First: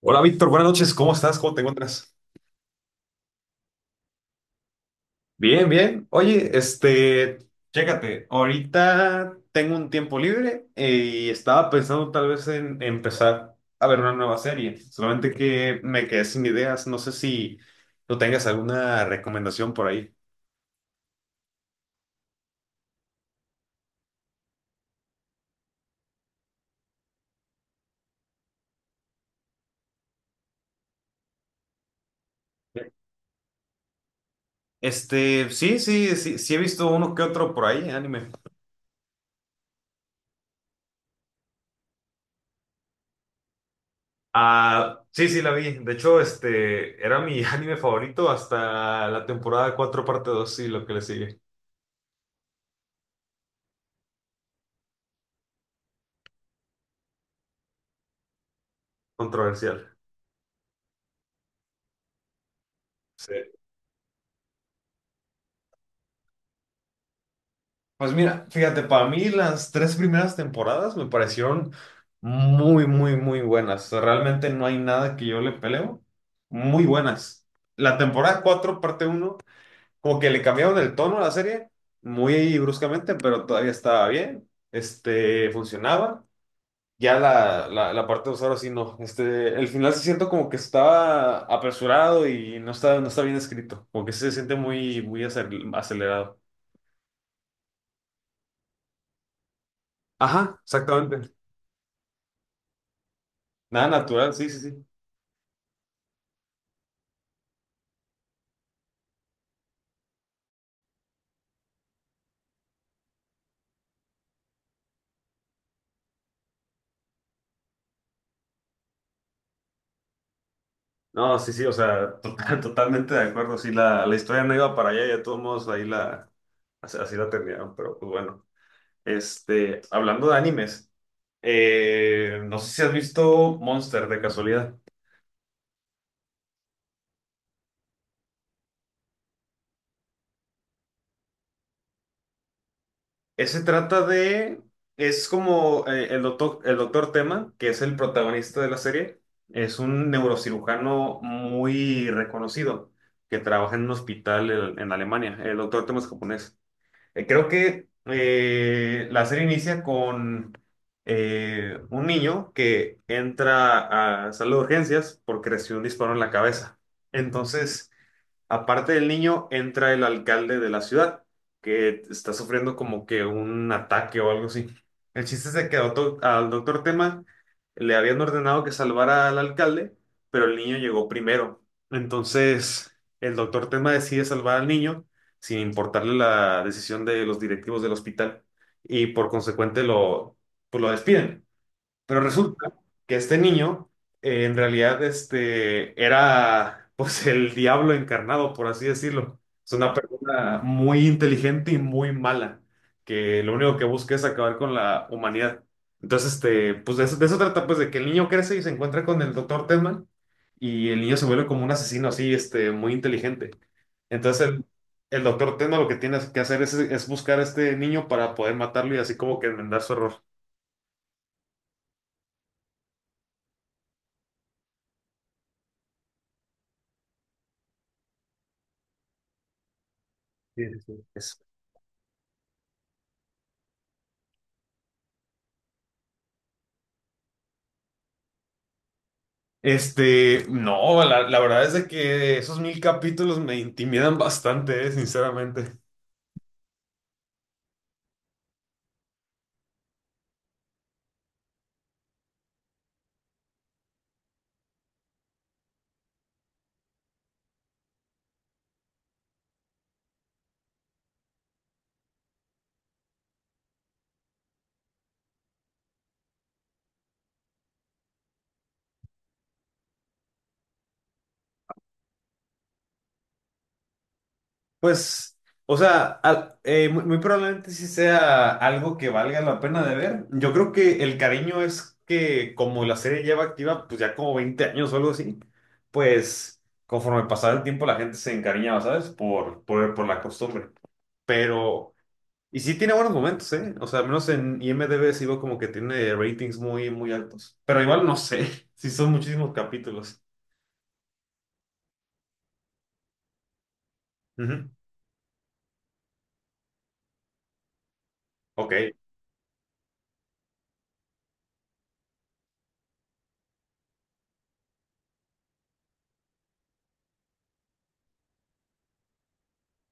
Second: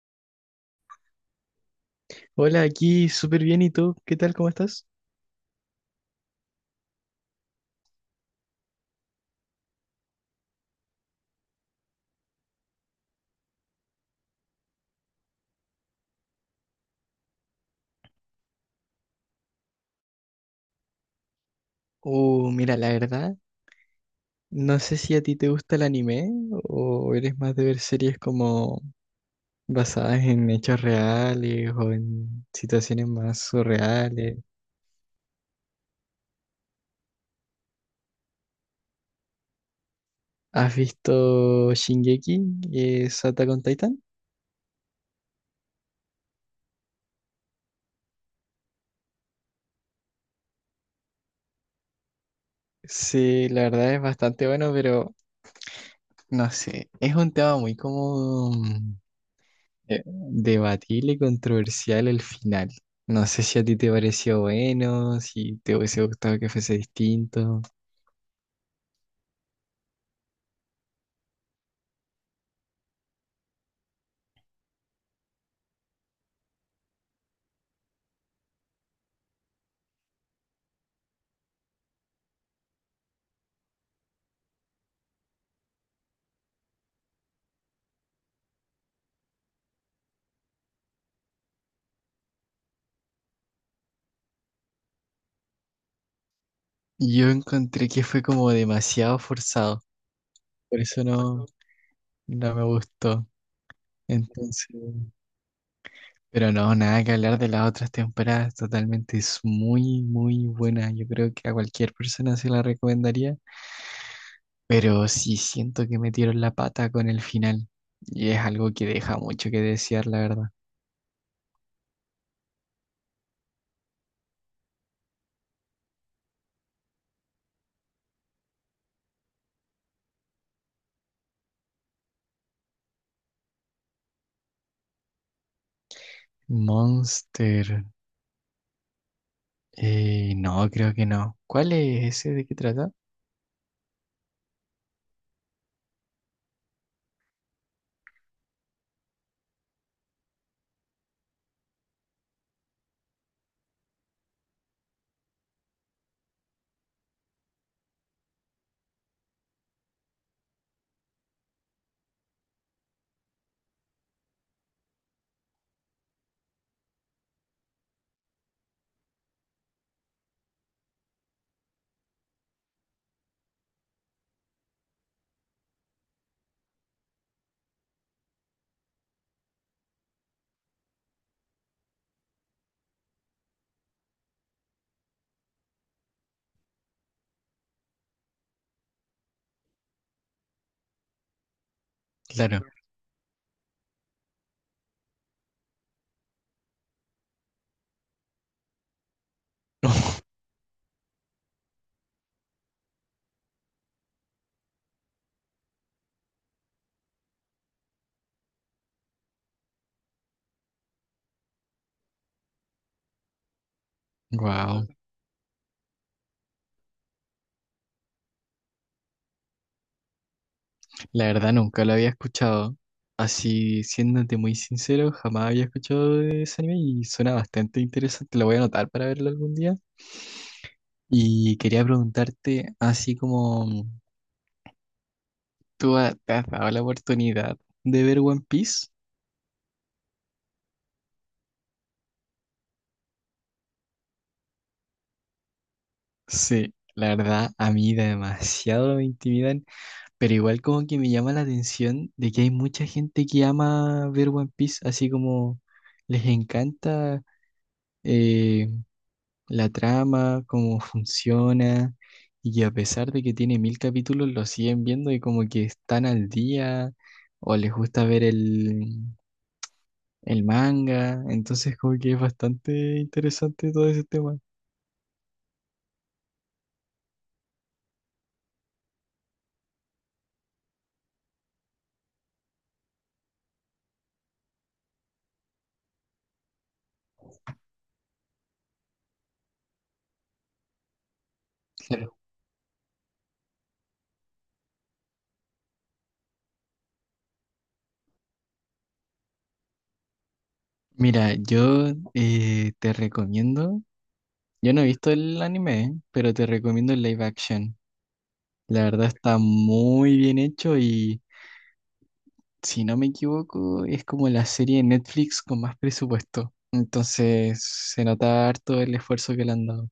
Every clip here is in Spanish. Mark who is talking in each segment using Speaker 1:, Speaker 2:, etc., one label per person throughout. Speaker 1: Hola Víctor, buenas noches, ¿cómo estás? ¿Cómo te encuentras?
Speaker 2: Hola, aquí súper bien. ¿Y tú? ¿Qué tal? ¿Cómo estás?
Speaker 1: Bien, bien. Oye, chécate, ahorita tengo un tiempo libre y estaba pensando tal vez en empezar a ver una nueva serie, solamente que me quedé sin ideas, no sé si tú tengas alguna recomendación por ahí.
Speaker 2: Mira, la verdad, no sé si a ti te gusta el anime o eres más de ver series como basadas en hechos reales o en situaciones más surreales.
Speaker 1: Sí, sí, sí, sí he visto uno que otro por ahí, anime.
Speaker 2: ¿Has visto Shingeki y Attack on Titan?
Speaker 1: Ah, sí, sí, la vi. De hecho, era mi anime favorito hasta la temporada 4 parte dos, sí, lo que le sigue.
Speaker 2: Sí, la verdad es bastante bueno, pero no sé, es un tema muy como
Speaker 1: Controversial.
Speaker 2: Debatible y controversial el final. No sé
Speaker 1: Sí.
Speaker 2: si a ti te pareció bueno, si te hubiese gustado que fuese distinto.
Speaker 1: Pues mira, fíjate, para mí las tres primeras temporadas me parecieron muy, muy, muy buenas. O sea, realmente no hay nada que yo le peleo. Muy buenas. La temporada 4 parte uno como que le cambiaron el tono a la serie muy bruscamente, pero todavía estaba bien. Funcionaba. Ya la parte 2 ahora sí no. El final se siente como que estaba apresurado y no está, no está bien escrito. Como que se siente muy, muy acelerado.
Speaker 2: Yo encontré que fue como demasiado forzado,
Speaker 1: Ajá,
Speaker 2: por eso
Speaker 1: exactamente.
Speaker 2: no me gustó.
Speaker 1: Nada natural, sí, sí,
Speaker 2: Entonces,
Speaker 1: sí.
Speaker 2: pero no, nada que hablar de las otras temporadas, totalmente es muy, muy buena. Yo creo que a cualquier persona se la recomendaría, pero sí siento que metieron la pata con el final y es algo que deja mucho que desear, la verdad.
Speaker 1: No, sí, sí, o sea, totalmente de acuerdo. Sí, la historia no iba para allá, ya de todos modos ahí la, así la terminaron, pero pues bueno. Hablando de animes, no sé si has visto Monster de casualidad.
Speaker 2: Monster. No, creo que no. ¿Cuál es ese? ¿De qué trata?
Speaker 1: Ese trata de, es como el doctor Tema, que es el protagonista de la serie, es un neurocirujano muy reconocido que trabaja en un hospital en Alemania. El doctor Tema es japonés. Creo que la serie inicia con un niño que entra a sala de urgencias porque recibió un disparo en la cabeza. Entonces, aparte del niño, entra el alcalde de la ciudad, que está sufriendo como que un ataque o algo así. El chiste es de que al doctor Tema le habían ordenado que salvara al alcalde, pero el niño llegó primero. Entonces, el doctor Tema decide salvar al niño sin importarle la decisión de los directivos del hospital y por consecuente pues lo despiden. Pero
Speaker 2: Claro.
Speaker 1: resulta que este niño, en realidad, era, pues, el diablo encarnado, por así decirlo. Es una persona muy inteligente y muy mala, que lo único que busca es acabar con la humanidad. Entonces, pues, de eso trata, pues, de que el niño crece y se encuentra con el doctor Tedman, y el niño se vuelve como un asesino así, muy inteligente. Entonces, el,
Speaker 2: Wow.
Speaker 1: el doctor Tedman lo que tiene que hacer es buscar a este niño para poder matarlo y así como que enmendar su error.
Speaker 2: La verdad nunca lo había escuchado. Así, siéndote muy sincero, jamás había escuchado de ese anime y suena bastante interesante. Lo voy a anotar para verlo algún día.
Speaker 1: Sí, sí, sí.
Speaker 2: Y quería preguntarte, así como te has dado la oportunidad de ver One Piece.
Speaker 1: No, la verdad es de que esos mil capítulos me intimidan bastante, sinceramente.
Speaker 2: Sí, la verdad, a mí demasiado me intimidan. Pero igual como que me llama la atención de que hay mucha gente que ama ver One Piece, así como les encanta eh, la trama, cómo funciona, y que a pesar de que tiene mil capítulos, lo siguen viendo y como que están al día, o les gusta ver el manga, entonces como que es bastante interesante todo ese tema.
Speaker 1: Pues, o sea, muy, muy probablemente sí sea algo que valga la pena de ver. Yo creo que el cariño es que como la serie lleva activa, pues ya como 20 años o algo así, pues conforme pasaba el tiempo la gente se encariñaba, ¿sabes? Por la costumbre. Pero.
Speaker 2: Claro.
Speaker 1: Y sí tiene buenos momentos, ¿eh? O sea, al menos en IMDb sí veo como que tiene ratings muy, muy altos. Pero igual no sé, sí son muchísimos capítulos.
Speaker 2: Mira, yo te recomiendo,
Speaker 1: Ujú.
Speaker 2: yo no he visto el anime, pero te recomiendo el live action.
Speaker 1: Ok.
Speaker 2: La verdad está muy bien hecho y, si no me equivoco, es como la serie de Netflix con más presupuesto. Entonces se nota harto el esfuerzo que le han dado.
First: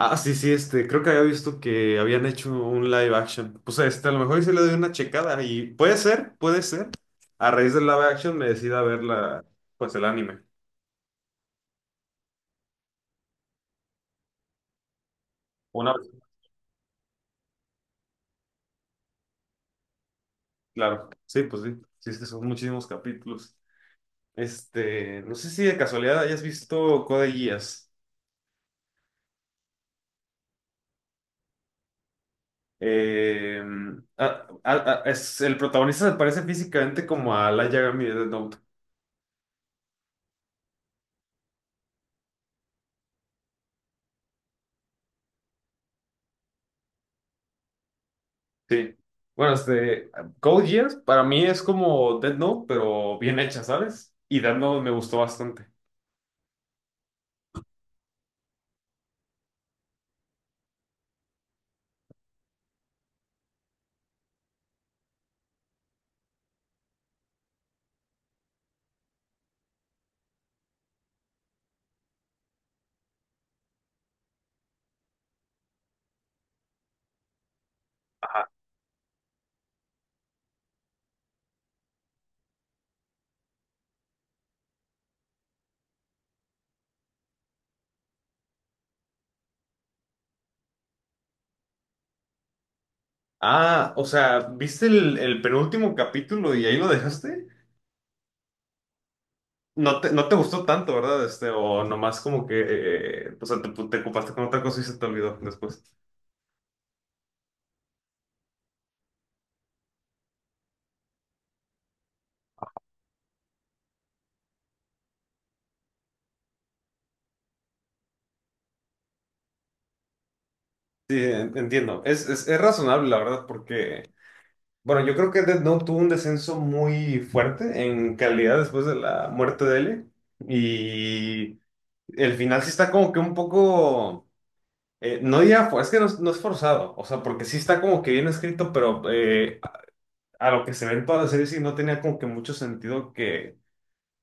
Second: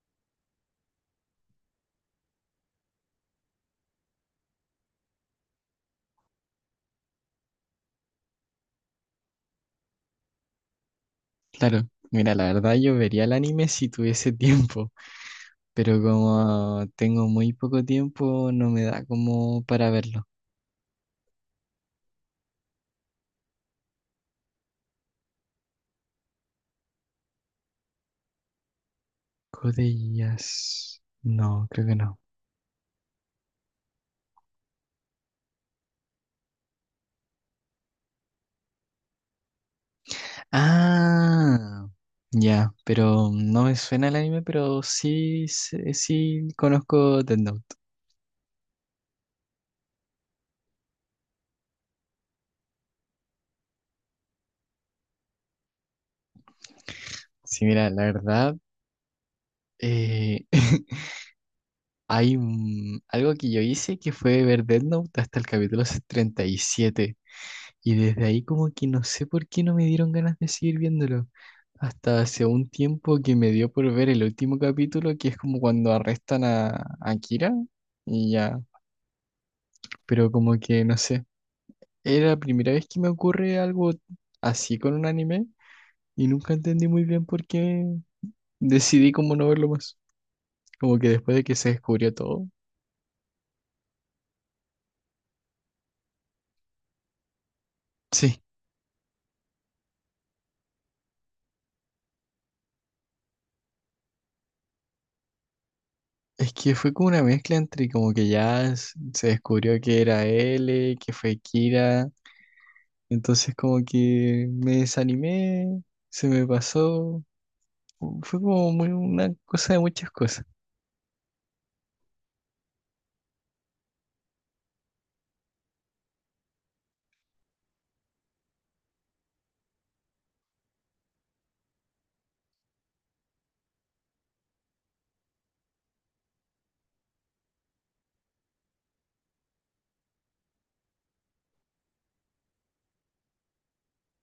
Speaker 1: Ah, sí, sí, creo que había visto que habían hecho un live action. Pues a lo mejor sí le doy una checada y puede ser, puede ser. A raíz del live action me decida ver pues el anime.
Speaker 2: Claro, mira, la verdad yo vería el anime si tuviese tiempo,
Speaker 1: Una
Speaker 2: pero
Speaker 1: vez,
Speaker 2: como tengo muy poco tiempo, no me da como para verlo.
Speaker 1: claro. Sí, pues sí. Sí, es que son muchísimos capítulos. No sé si de casualidad hayas visto Code Geass.
Speaker 2: Code Geass. No, creo que no.
Speaker 1: Eh, el protagonista se parece físicamente como a Light Yagami de Death Note.
Speaker 2: Ah, ya, pero no me suena el anime, pero sí, sí, sí conozco Death Note.
Speaker 1: Sí. Bueno, Code Geass para mí es como Death Note, pero bien hecha, ¿sabes? Y Death Note me gustó bastante.
Speaker 2: Sí, mira, la verdad, eh, algo que yo hice que fue ver Death Note hasta el capítulo 37. Y siete. Y desde ahí como que no sé por qué no me dieron ganas de seguir viéndolo. Hasta hace un tiempo que me dio por ver el último capítulo, que es como cuando arrestan a Kira. Y ya, pero como que no sé. Era la primera vez que me ocurre algo así con un anime y nunca entendí muy bien por qué decidí como no verlo más. Como que después de que se descubrió todo.
Speaker 1: Ah, o sea, ¿viste el penúltimo capítulo y ahí lo dejaste?
Speaker 2: Sí,
Speaker 1: No te, no te gustó tanto, ¿verdad? O nomás como que, o sea, te ocupaste con otra cosa y se te olvidó después.
Speaker 2: es que fue como una mezcla entre como que ya se descubrió que era L, que fue Kira, entonces como que me desanimé, se me pasó, fue como muy una cosa de muchas cosas.
Speaker 1: Sí, entiendo. Es razonable, la verdad, porque Bueno, yo creo que Death Note tuvo un descenso muy fuerte en calidad después de la muerte de L. Y el final sí está como que un poco. No diría, es que no, es no es forzado. O sea, porque sí está como que bien escrito, pero a lo que se ve en toda la serie sí no tenía como que mucho sentido que,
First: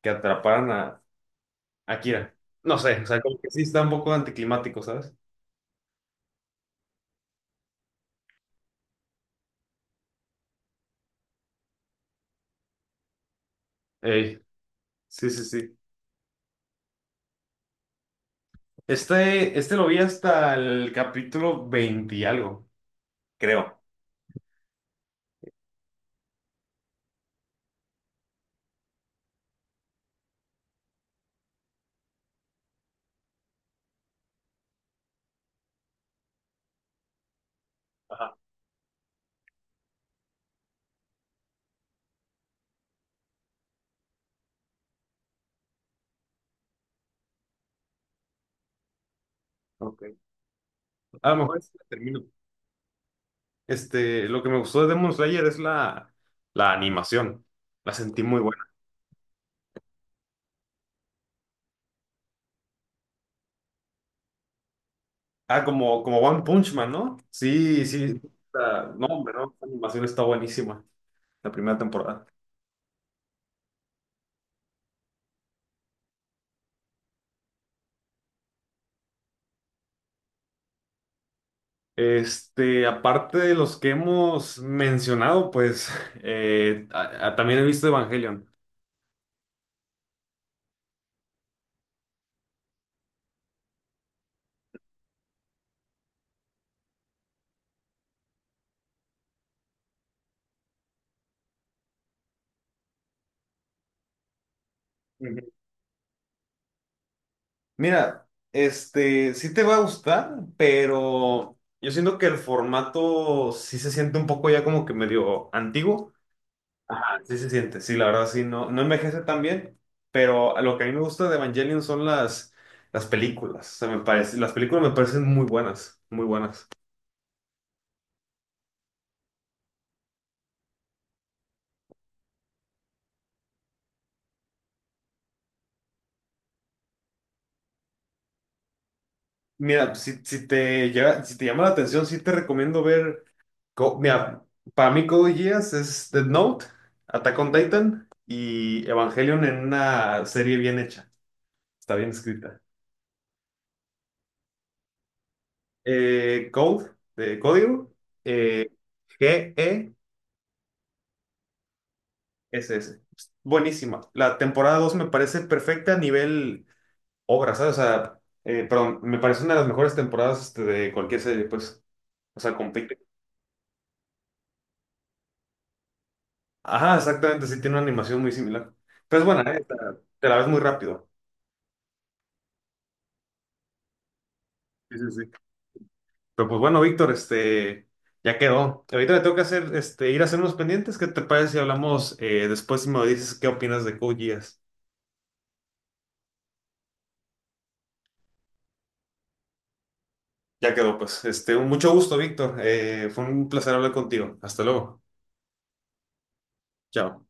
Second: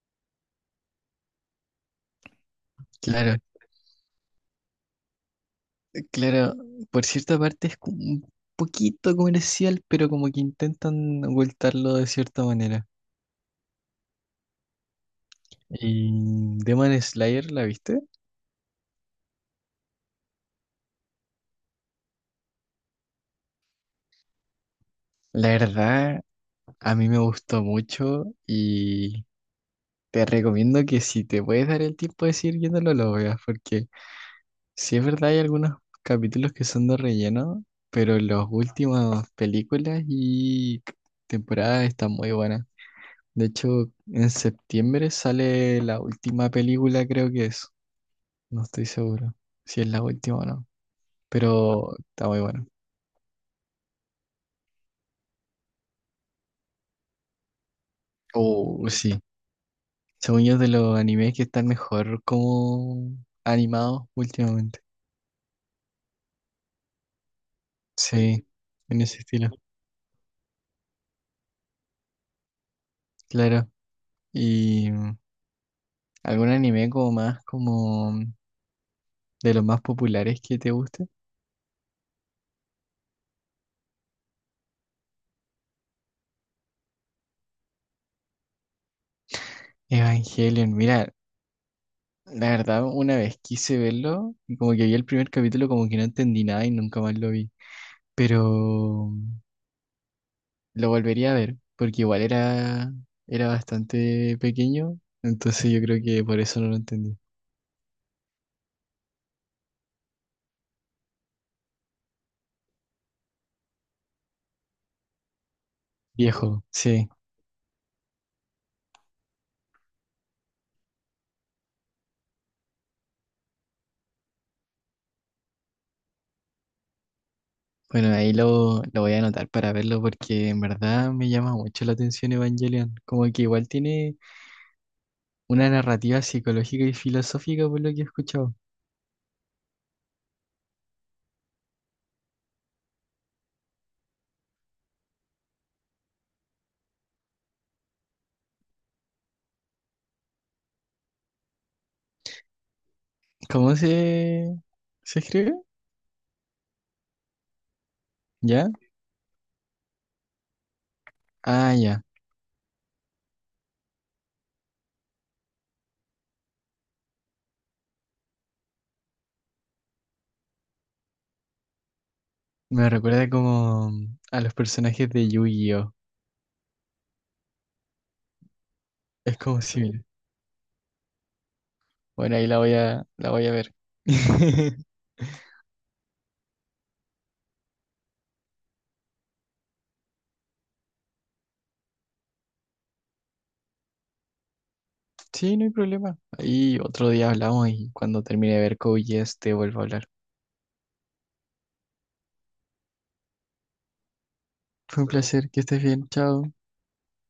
Speaker 1: atraparan a, Kira. No sé, o sea, como
Speaker 2: Claro,
Speaker 1: que sí está un poco anticlimático, ¿sabes?
Speaker 2: claro, por cierta parte es como un poquito comercial, pero como que intentan ocultarlo de cierta manera.
Speaker 1: Ey, sí, sí, sí.
Speaker 2: Y Demon Slayer, ¿la viste?
Speaker 1: Este lo vi hasta el capítulo 20 y algo, creo.
Speaker 2: La verdad, a mí me gustó mucho y te recomiendo que si te puedes dar el tiempo de seguir viéndolo, lo veas, porque si es verdad hay algunos capítulos que son de relleno, pero
Speaker 1: Ajá.
Speaker 2: las últimas películas y temporadas están muy buenas. De hecho, en septiembre sale la última película, creo que es. No estoy seguro si es la
Speaker 1: Ok.
Speaker 2: última o no,
Speaker 1: A lo mejor sí la
Speaker 2: pero
Speaker 1: termino.
Speaker 2: está muy bueno.
Speaker 1: Lo que me gustó de Demon Slayer es la animación. La sentí muy buena.
Speaker 2: Oh, sí. Según yo, es de los animes que están mejor como animados últimamente.
Speaker 1: Ah, como One Punch Man, ¿no? Sí, sí.
Speaker 2: Sí, en
Speaker 1: No,
Speaker 2: ese
Speaker 1: hombre,
Speaker 2: estilo.
Speaker 1: no. La animación está buenísima. La primera temporada.
Speaker 2: Claro. ¿Y algún anime como más, como de los más populares que te guste?
Speaker 1: Aparte de los que hemos mencionado, pues también he visto Evangelion.
Speaker 2: Evangelion, mira, la verdad una vez quise verlo y como que vi el primer capítulo como que no entendí nada y nunca más lo vi, pero mm, lo volvería a ver porque igual era, era bastante pequeño,
Speaker 1: Ujú.
Speaker 2: entonces yo creo que por eso no lo entendí.
Speaker 1: Mira, sí te va a gustar, pero yo siento que el formato sí se siente un poco ya como que medio antiguo.
Speaker 2: Viejo, sí.
Speaker 1: Sí se siente, sí, la verdad sí, no, no envejece tan bien, pero lo que a mí me gusta de Evangelion son las películas, o sea, las películas me parecen muy buenas, muy buenas.
Speaker 2: Bueno, ahí lo voy a anotar para verlo porque en verdad me llama mucho la atención Evangelion. Como que igual tiene una narrativa psicológica y filosófica, por lo que he escuchado.
Speaker 1: Mira, si, si te llama la atención, sí te recomiendo ver, mira, para mí Code Geass es Death Note, Attack on Titan y Evangelion en una serie bien hecha, está bien escrita.
Speaker 2: ¿Cómo se escribe?
Speaker 1: Code, de código. eh,
Speaker 2: ¿Ya? Ah, ya.
Speaker 1: Ese, ese. Buenísima. La temporada 2 me parece perfecta a nivel obra, ¿sabes? O sea, perdón, me parece una de las mejores temporadas de cualquier serie, pues. O sea,
Speaker 2: Me
Speaker 1: compite.
Speaker 2: recuerda como a los personajes de Yu-Gi-Oh!
Speaker 1: Ajá, exactamente, sí, tiene una animación muy similar. Pero es
Speaker 2: Es
Speaker 1: buena, ¿eh?
Speaker 2: como similar.
Speaker 1: Te la ves muy rápido.
Speaker 2: Bueno, ahí la voy a ver.
Speaker 1: Sí, sí, sí. Pero pues bueno, Víctor, ya quedó. Ahorita le tengo que hacer, ir a hacer unos pendientes. ¿Qué te parece si hablamos después y me dices qué opinas de Code Geass?
Speaker 2: Sí, no hay problema. Ahí otro día hablamos y cuando termine de ver Code Geass te vuelvo a hablar.
Speaker 1: Ya quedó, pues. Mucho gusto, Víctor. Fue un placer hablar contigo. Hasta luego.
Speaker 2: Fue un placer, que estés bien, chao.
Speaker 1: Chao.